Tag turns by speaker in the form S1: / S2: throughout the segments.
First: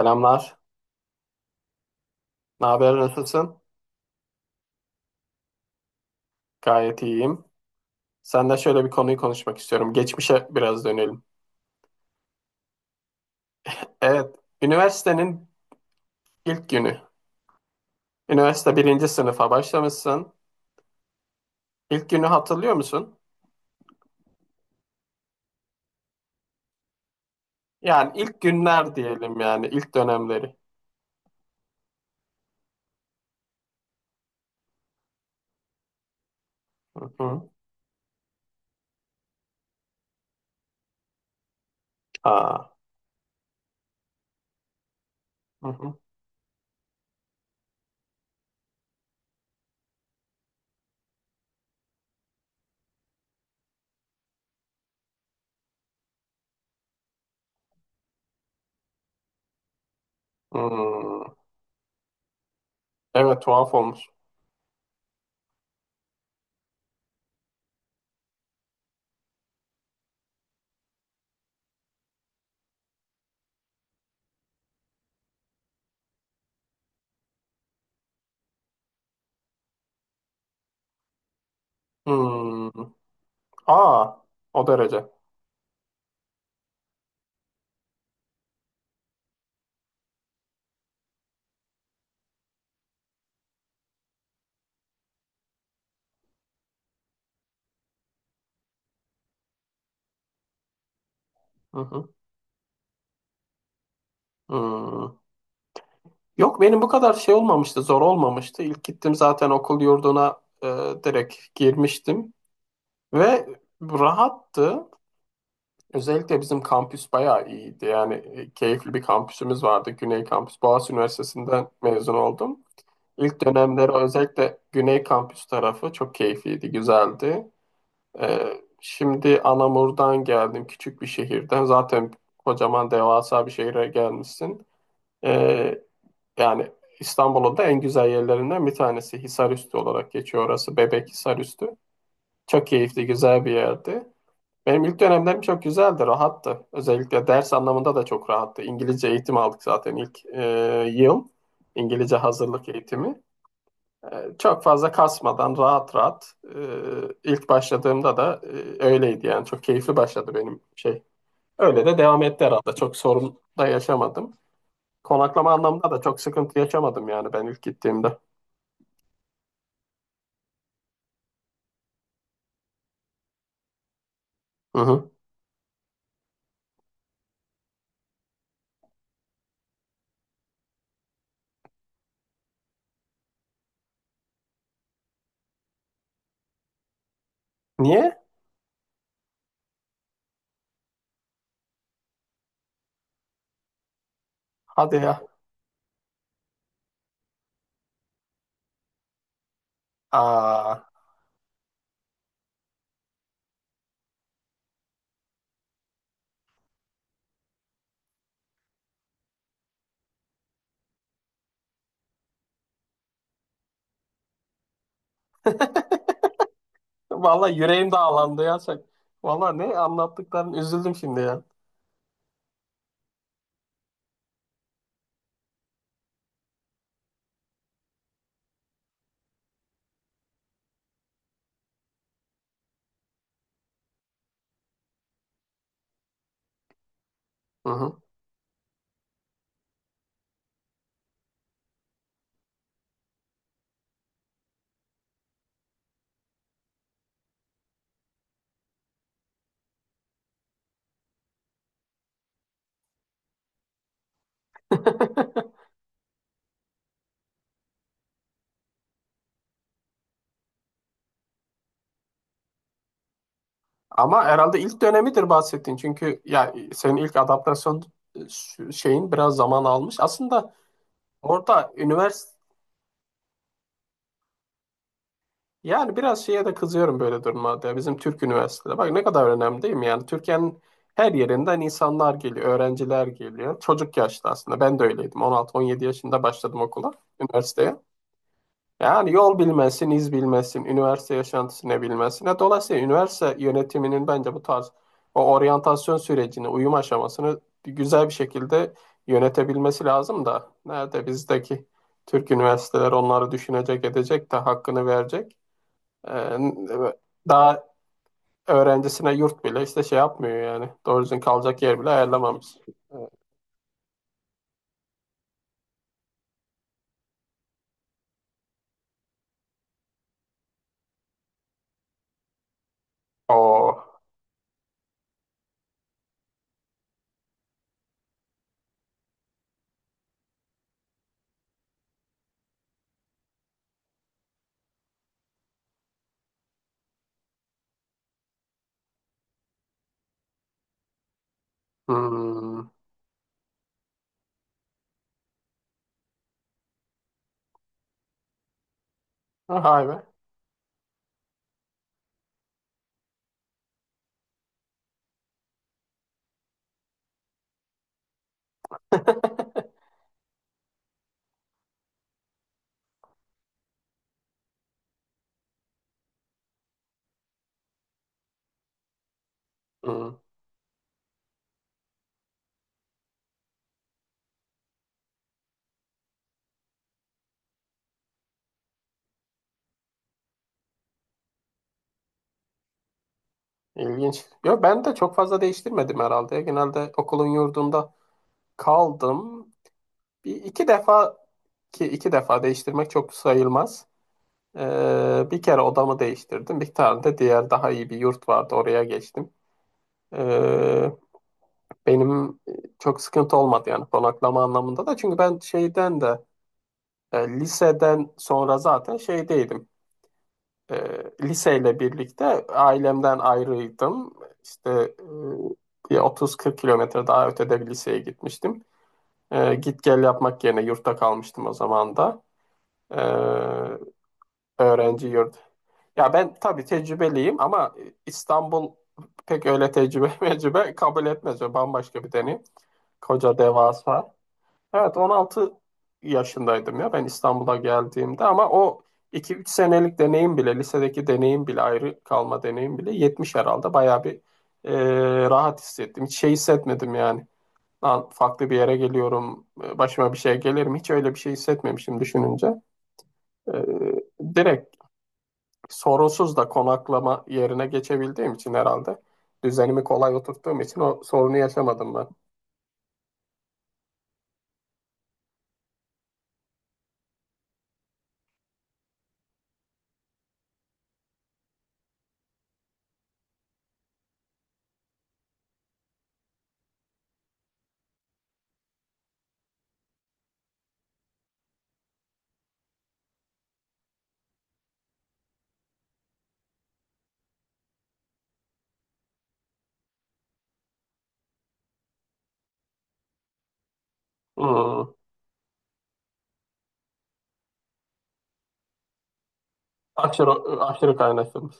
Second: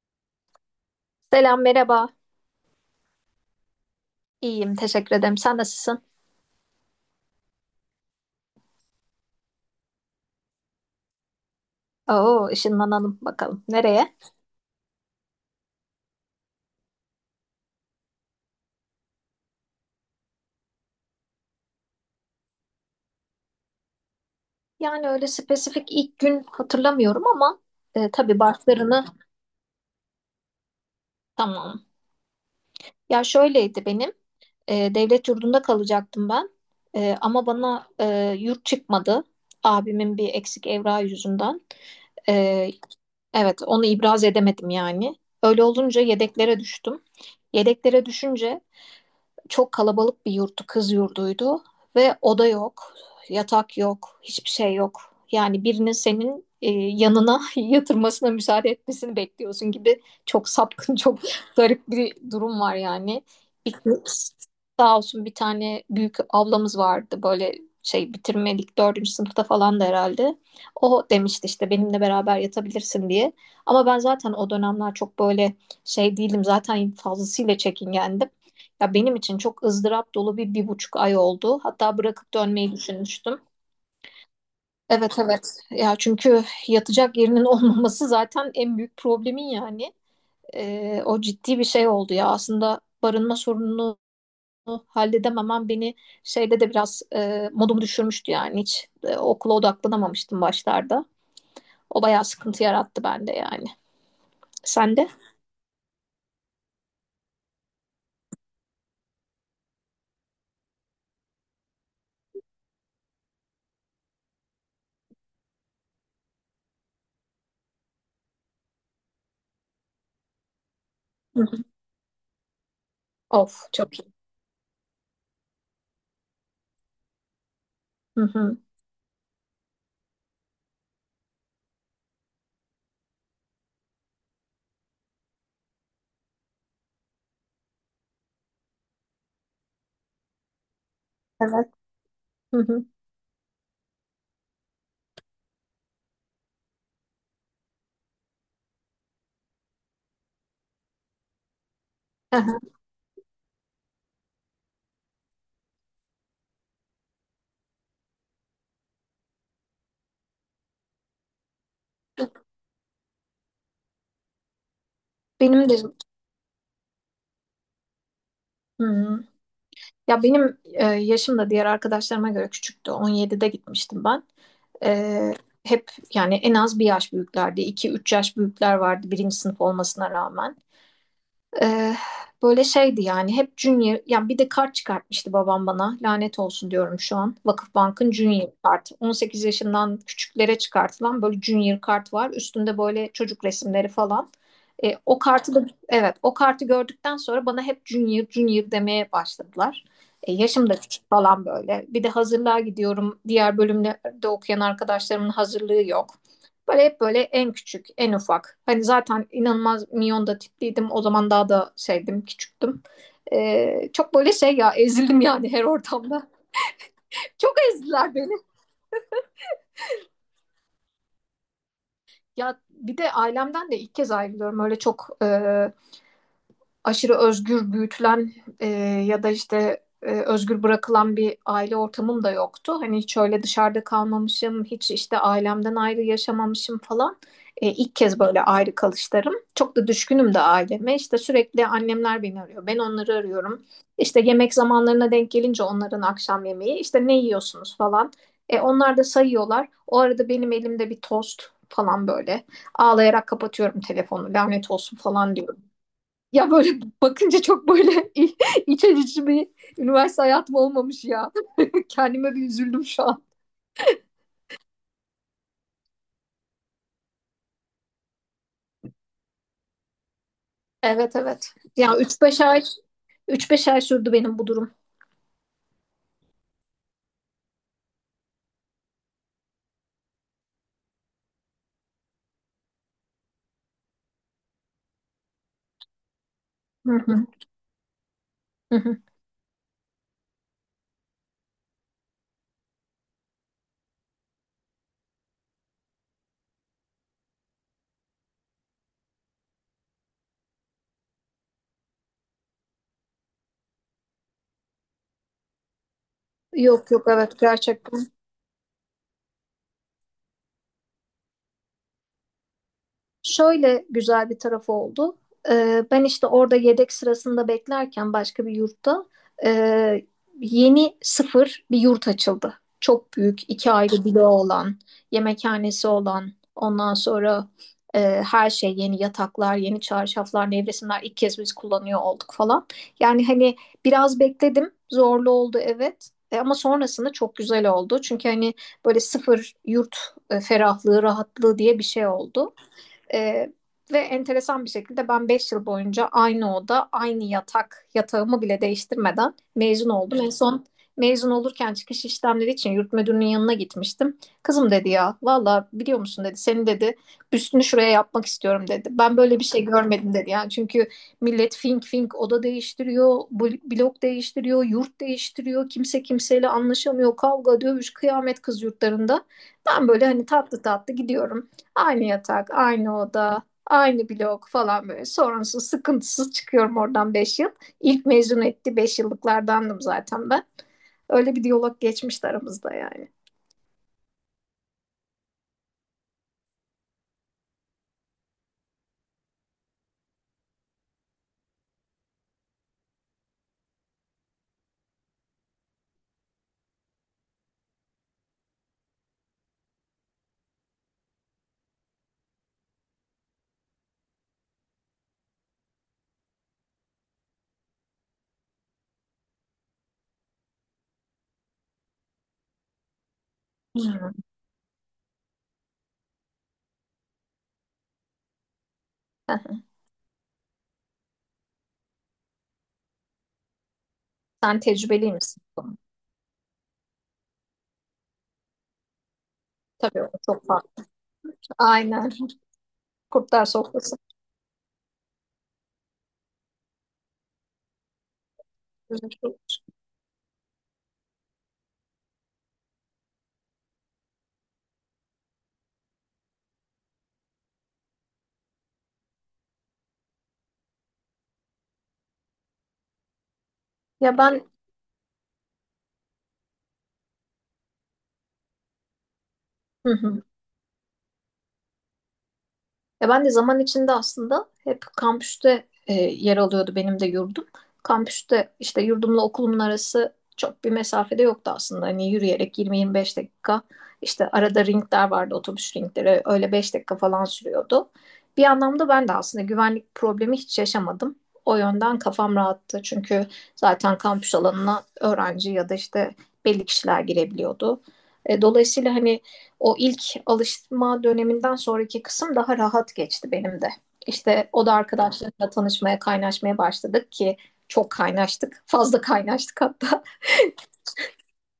S1: Selamlar.
S2: Selam, merhaba.
S1: Ne haber, nasılsın?
S2: İyiyim, teşekkür ederim. Sen nasılsın?
S1: Gayet iyiyim. Senden şöyle bir konuyu konuşmak istiyorum. Geçmişe biraz dönelim.
S2: Oo, ışınlanalım bakalım. Nereye?
S1: Evet, üniversitenin ilk günü. Üniversite birinci sınıfa başlamışsın. İlk günü hatırlıyor musun?
S2: Yani öyle spesifik ilk gün hatırlamıyorum ama
S1: Yani
S2: tabii
S1: ilk günler
S2: başlarını
S1: diyelim, yani ilk dönemleri.
S2: tamam. Ya şöyleydi benim. Devlet yurdunda kalacaktım ben.
S1: Hı
S2: Ama
S1: hı.
S2: bana yurt çıkmadı. Abimin bir eksik evrağı yüzünden.
S1: Aa.
S2: E, evet, onu ibraz edemedim yani. Öyle
S1: Hı hı.
S2: olunca yedeklere düştüm. Yedeklere düşünce çok kalabalık bir yurttu, kız yurduydu ve oda yok, yatak yok, hiçbir şey yok. Yani birinin senin yanına yatırmasına müsaade etmesini bekliyorsun gibi, çok sapkın, çok
S1: Hmm.
S2: garip bir durum var yani.
S1: Evet, tuhaf
S2: Bir,
S1: olmuş.
S2: sağ olsun bir tane büyük ablamız vardı, böyle şey bitirmedik dördüncü sınıfta falan da herhalde. O demişti işte benimle beraber yatabilirsin diye. Ama ben zaten o dönemler çok böyle şey değildim. Zaten fazlasıyla çekingendim. Ya benim için çok ızdırap dolu bir buçuk ay oldu. Hatta bırakıp
S1: Hmm.
S2: dönmeyi düşünmüştüm.
S1: Aa, o derece.
S2: Evet, evet. Ya çünkü yatacak yerinin olmaması zaten en büyük problemin yani. O ciddi bir şey oldu ya. Aslında barınma sorununu halledememem beni şeyde de biraz modumu düşürmüştü yani. Hiç okula odaklanamamıştım başlarda.
S1: Hı
S2: O
S1: hı.
S2: bayağı sıkıntı yarattı bende yani. Sen de?
S1: Hmm. Yok, benim bu kadar şey olmamıştı, zor olmamıştı. İlk gittim zaten okul yurduna, direkt girmiştim ve rahattı. Özellikle bizim kampüs bayağı iyiydi. Yani keyifli bir kampüsümüz vardı. Güney Kampüs, Boğaziçi
S2: Hı hı.
S1: Üniversitesi'nden mezun oldum. İlk
S2: Of,
S1: dönemleri
S2: çok iyi.
S1: özellikle Güney Kampüs tarafı çok keyifliydi, güzeldi.
S2: Hı
S1: E,
S2: hı.
S1: Şimdi Anamur'dan geldim, küçük bir şehirden. Zaten kocaman devasa bir şehire gelmişsin. E, Yani İstanbul'un da en güzel yerlerinden bir tanesi. Hisarüstü olarak geçiyor orası. Bebek
S2: Evet.
S1: Hisarüstü.
S2: Hı
S1: Çok
S2: hı.
S1: keyifli, güzel bir yerdi. Benim ilk dönemlerim çok güzeldi, rahattı. Özellikle ders anlamında da çok rahattı. İngilizce eğitim aldık zaten ilk yıl. İngilizce
S2: Aha.
S1: hazırlık eğitimi. E, Çok fazla kasmadan, rahat rahat ilk başladığımda da öyleydi yani. Çok keyifli başladı benim şey. Öyle de devam etti herhalde. Çok sorun da yaşamadım. Konaklama
S2: Benim de.
S1: anlamında da çok sıkıntı yaşamadım yani, ben ilk gittiğimde.
S2: Hı hı. Ya benim yaşım da diğer arkadaşlarıma göre küçüktü. 17'de gitmiştim ben.
S1: Hı hı.
S2: E, hep yani en az bir yaş büyüklerdi. 2 üç yaş büyükler vardı birinci sınıf olmasına rağmen. Ee, böyle şeydi yani, hep Junior. Yani bir de kart çıkartmıştı babam bana, lanet olsun diyorum şu an. Vakıfbank'ın
S1: Niye?
S2: Junior kartı, 18 yaşından küçüklere çıkartılan, böyle Junior kart var, üstünde böyle çocuk resimleri falan. Ee,
S1: Hadi
S2: o
S1: ya.
S2: kartı da, evet, o kartı gördükten sonra bana hep Junior Junior demeye başladılar. Yaşım da
S1: Aa.
S2: küçük falan, böyle bir de hazırlığa gidiyorum, diğer bölümlerde okuyan arkadaşlarımın hazırlığı yok. Böyle hep böyle en küçük, en ufak. Hani zaten inanılmaz minyon da tipliydim. O zaman daha da şeydim, küçüktüm. Çok böyle şey, ya ezildim yani her ortamda. Çok
S1: Vallahi yüreğim
S2: ezdiler beni.
S1: dağlandı ya sen. Vallahi ne anlattıkların, üzüldüm şimdi ya.
S2: Ya bir de ailemden de ilk kez ayrılıyorum. Öyle çok aşırı özgür büyütülen, e, ya da işte özgür bırakılan bir aile ortamım da yoktu. Hani hiç öyle dışarıda kalmamışım, hiç işte ailemden ayrı yaşamamışım falan. E,
S1: Hı
S2: ilk
S1: hı.
S2: kez böyle ayrı kalışlarım. Çok da düşkünüm de aileme. İşte sürekli annemler beni arıyor, ben onları arıyorum. İşte yemek zamanlarına denk gelince onların akşam yemeği, işte ne yiyorsunuz falan. Onlar da sayıyorlar. O arada benim elimde bir tost falan böyle. Ağlayarak kapatıyorum telefonu, lanet olsun falan diyorum. Ya böyle bakınca çok böyle iç açıcı bir üniversite hayatım olmamış ya. Kendime bir üzüldüm şu an.
S1: Ama herhalde ilk dönemidir bahsettiğin. Çünkü ya senin ilk adaptasyon şeyin biraz zaman almış. Aslında
S2: Evet, evet.
S1: orada
S2: Ya üç
S1: üniversite,
S2: beş ay üç beş ay sürdü benim bu durum.
S1: yani biraz şeye de kızıyorum böyle durumlarda, ya. Bizim Türk üniversitede bak ne kadar önemli, değil mi? Yani Türkiye'nin her yerinden insanlar geliyor, öğrenciler geliyor. Çocuk yaşta aslında. Ben de öyleydim. 16-17 yaşında başladım okula,
S2: Hı hı,
S1: üniversiteye.
S2: hı hı.
S1: Yani yol bilmesin, iz bilmesin, üniversite yaşantısını bilmesin. Ya, dolayısıyla üniversite yönetiminin bence bu tarz o oryantasyon sürecini, uyum aşamasını güzel bir şekilde yönetebilmesi lazım da nerede bizdeki Türk üniversiteler onları düşünecek, edecek de hakkını verecek. Ee,
S2: Yok, yok, evet,
S1: Daha
S2: gerçekten.
S1: öğrencisine yurt bile işte şey yapmıyor yani. Doğru düzgün kalacak yer bile ayarlamamış.
S2: Şöyle güzel bir tarafı oldu. Ben işte orada yedek sırasında beklerken, başka bir yurtta e, yeni, sıfır bir yurt açıldı. Çok büyük, iki
S1: O.
S2: ayrı bloğu olan, yemekhanesi olan, ondan sonra e, her şey yeni: yataklar, yeni çarşaflar, nevresimler, ilk kez biz kullanıyor olduk falan. Yani hani biraz bekledim, zorlu oldu, evet. Ama sonrasında çok güzel oldu. Çünkü hani böyle sıfır yurt ferahlığı, rahatlığı diye bir şey oldu.
S1: Hmm.
S2: Ee, ve enteresan bir şekilde ben 5 yıl boyunca aynı oda, aynı yatak, yatağımı bile değiştirmeden
S1: Vay
S2: mezun
S1: be.
S2: oldum. En son mezun olurken çıkış işlemleri için yurt müdürünün yanına gitmiştim. Kızım, dedi, ya valla biliyor musun, dedi, seni, dedi, büstünü şuraya yapmak istiyorum, dedi. Ben böyle bir şey görmedim, dedi. Yani çünkü millet fink fink oda değiştiriyor, blok değiştiriyor, yurt değiştiriyor. Kimse kimseyle anlaşamıyor, kavga, dövüş, kıyamet kız yurtlarında. Ben böyle
S1: Hmm.
S2: hani tatlı tatlı gidiyorum. Aynı yatak, aynı oda, aynı blok falan böyle. Sorunsuz, sıkıntısız çıkıyorum oradan 5 yıl. İlk mezun etti 5 yıllıklardandım zaten ben. Öyle bir diyalog geçmişti aramızda yani.
S1: İlginç. Yo, ben de çok fazla değiştirmedim herhalde. Genelde okulun yurdunda kaldım. Bir iki defa, ki iki defa değiştirmek çok sayılmaz. Bir kere odamı değiştirdim. Bir tane de diğer, daha iyi bir yurt vardı. Oraya geçtim. Ee, Benim çok sıkıntı olmadı yani konaklama anlamında da. Çünkü ben şeyden de liseden sonra zaten şeydeydim. e, Liseyle birlikte ailemden
S2: Hmm.
S1: ayrıydım.
S2: Hı
S1: İşte bir 30-40 kilometre daha ötede bir liseye gitmiştim.
S2: hı.
S1: Git gel yapmak yerine yurtta kalmıştım o zaman da. E,
S2: Sen
S1: Öğrenci
S2: tecrübeli
S1: yurdu.
S2: misin?
S1: Ya ben tabii tecrübeliyim, ama İstanbul pek öyle
S2: Tabii, o
S1: tecrübe
S2: çok
S1: mecrübe
S2: farklı.
S1: kabul etmez. O bambaşka
S2: Aynen.
S1: bir deneyim. Koca
S2: Kurtlar sofrası.
S1: devasa. Evet, 16 yaşındaydım ya ben İstanbul'a geldiğimde, ama o iki üç senelik deneyim bile, lisedeki deneyim bile, ayrı kalma deneyim bile 70 herhalde, bayağı bir rahat hissettim. Hiç şey hissetmedim yani. Lan, farklı bir yere geliyorum, başıma bir şey gelir mi? Hiç öyle bir şey hissetmemişim düşününce. E,
S2: Ya ben
S1: Direkt sorunsuz da konaklama yerine geçebildiğim için, herhalde düzenimi
S2: Hı
S1: kolay
S2: hı.
S1: oturttuğum için o sorunu yaşamadım ben.
S2: Ya ben de zaman içinde aslında hep kampüste yer alıyordu benim de yurdum. Kampüste işte yurdumla okulumun arası çok bir mesafede yoktu aslında. Hani yürüyerek 20-25 dakika, işte arada ringler vardı, otobüs ringleri öyle 5 dakika falan sürüyordu. Bir anlamda ben de aslında güvenlik problemi hiç yaşamadım. O yönden kafam rahattı, çünkü zaten kampüs alanına öğrenci ya da işte belli kişiler girebiliyordu. Dolayısıyla hani o ilk alışma döneminden sonraki kısım daha rahat geçti benim de. İşte o da
S1: Hmm.
S2: arkadaşlarımla tanışmaya, kaynaşmaya başladık ki çok kaynaştık. Fazla kaynaştık hatta,
S1: Aşırı, aşırı kaynaşılmış.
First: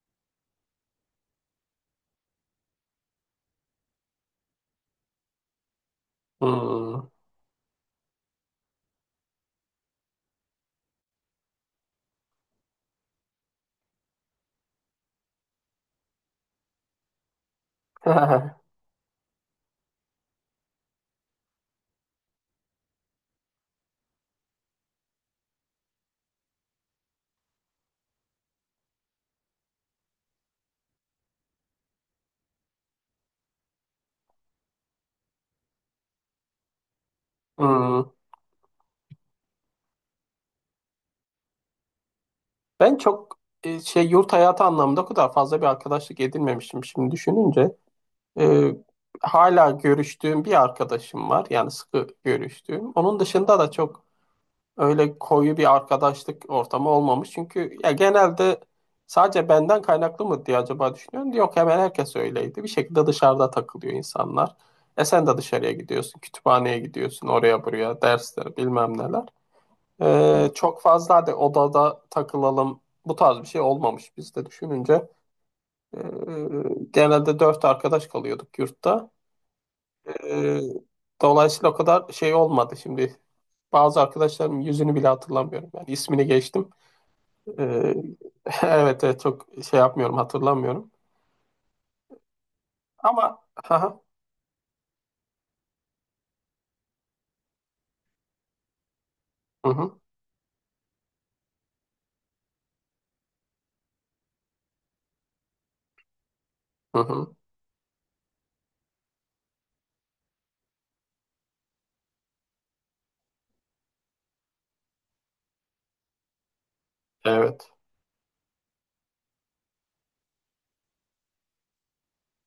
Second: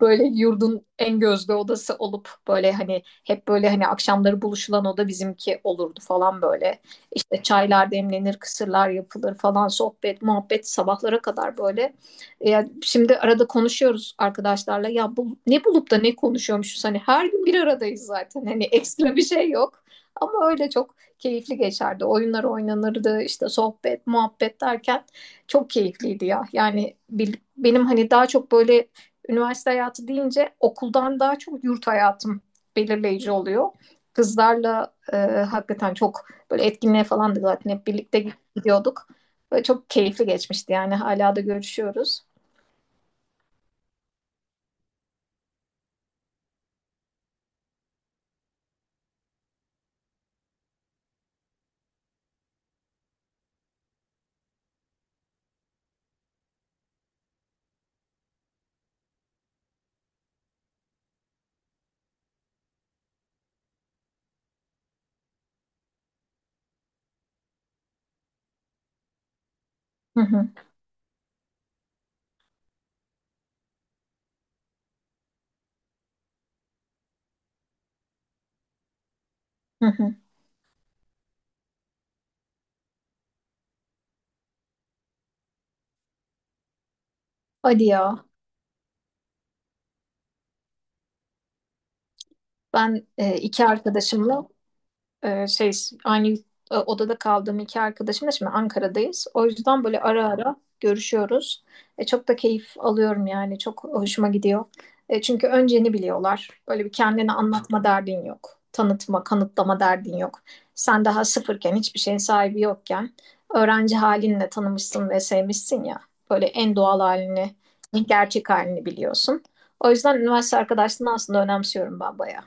S2: böyle yurdun en gözde odası olup, böyle hani hep böyle hani akşamları buluşulan oda bizimki olurdu falan böyle.
S1: Hmm.
S2: İşte çaylar demlenir, kısırlar yapılır falan, sohbet, muhabbet sabahlara kadar böyle. Yani şimdi arada konuşuyoruz arkadaşlarla, ya bu, ne bulup da ne konuşuyormuşuz, hani her gün bir aradayız zaten, hani ekstra bir şey yok. Ama öyle çok keyifli geçerdi. Oyunlar oynanırdı, işte sohbet, muhabbet derken çok keyifliydi ya. Yani benim hani daha çok böyle üniversite hayatı deyince okuldan daha çok yurt hayatım belirleyici oluyor. Kızlarla hakikaten çok böyle etkinliğe falan da zaten hep
S1: Hmm.
S2: birlikte gidiyorduk. Böyle çok keyifli geçmişti yani, hala da görüşüyoruz.
S1: Ben çok şey, yurt hayatı anlamında o kadar fazla bir arkadaşlık edinmemişim şimdi düşününce. E, Hala görüştüğüm bir arkadaşım var. Yani sıkı görüştüğüm. Onun dışında da çok öyle koyu bir arkadaşlık ortamı olmamış. Çünkü ya genelde, sadece benden kaynaklı mı diye acaba düşünüyorum. Yok, hemen herkes öyleydi. Bir şekilde dışarıda takılıyor insanlar. Sen de dışarıya gidiyorsun, kütüphaneye gidiyorsun, oraya buraya, dersler bilmem neler.
S2: Hı hı,
S1: Çok fazla hadi odada takılalım, bu tarz bir şey olmamış bizde düşününce. Ee, Genelde dört arkadaş kalıyorduk yurtta.
S2: hı hı.
S1: Ee, Dolayısıyla o kadar şey olmadı şimdi. Bazı arkadaşlarım yüzünü bile hatırlamıyorum. Yani ismini geçtim.
S2: Hadi
S1: Ee,
S2: ya.
S1: evet, evet, çok şey yapmıyorum, hatırlamıyorum.
S2: Ben e,
S1: Ama
S2: iki
S1: hı
S2: arkadaşımla Ee, şey aynı odada kaldığım iki arkadaşım da şimdi Ankara'dayız. O
S1: hı, hı
S2: yüzden böyle
S1: hı,
S2: ara ara görüşüyoruz. Çok da keyif alıyorum yani. Çok hoşuma gidiyor. Çünkü önceni biliyorlar. Böyle bir
S1: hı
S2: kendini
S1: hı,
S2: anlatma derdin yok. Tanıtma, kanıtlama derdin yok. Sen daha sıfırken, hiçbir şeyin sahibi yokken öğrenci halinle tanımışsın ve sevmişsin ya. Böyle en doğal halini,
S1: evet.
S2: en gerçek halini biliyorsun. O yüzden üniversite arkadaşlığını aslında önemsiyorum ben bayağı.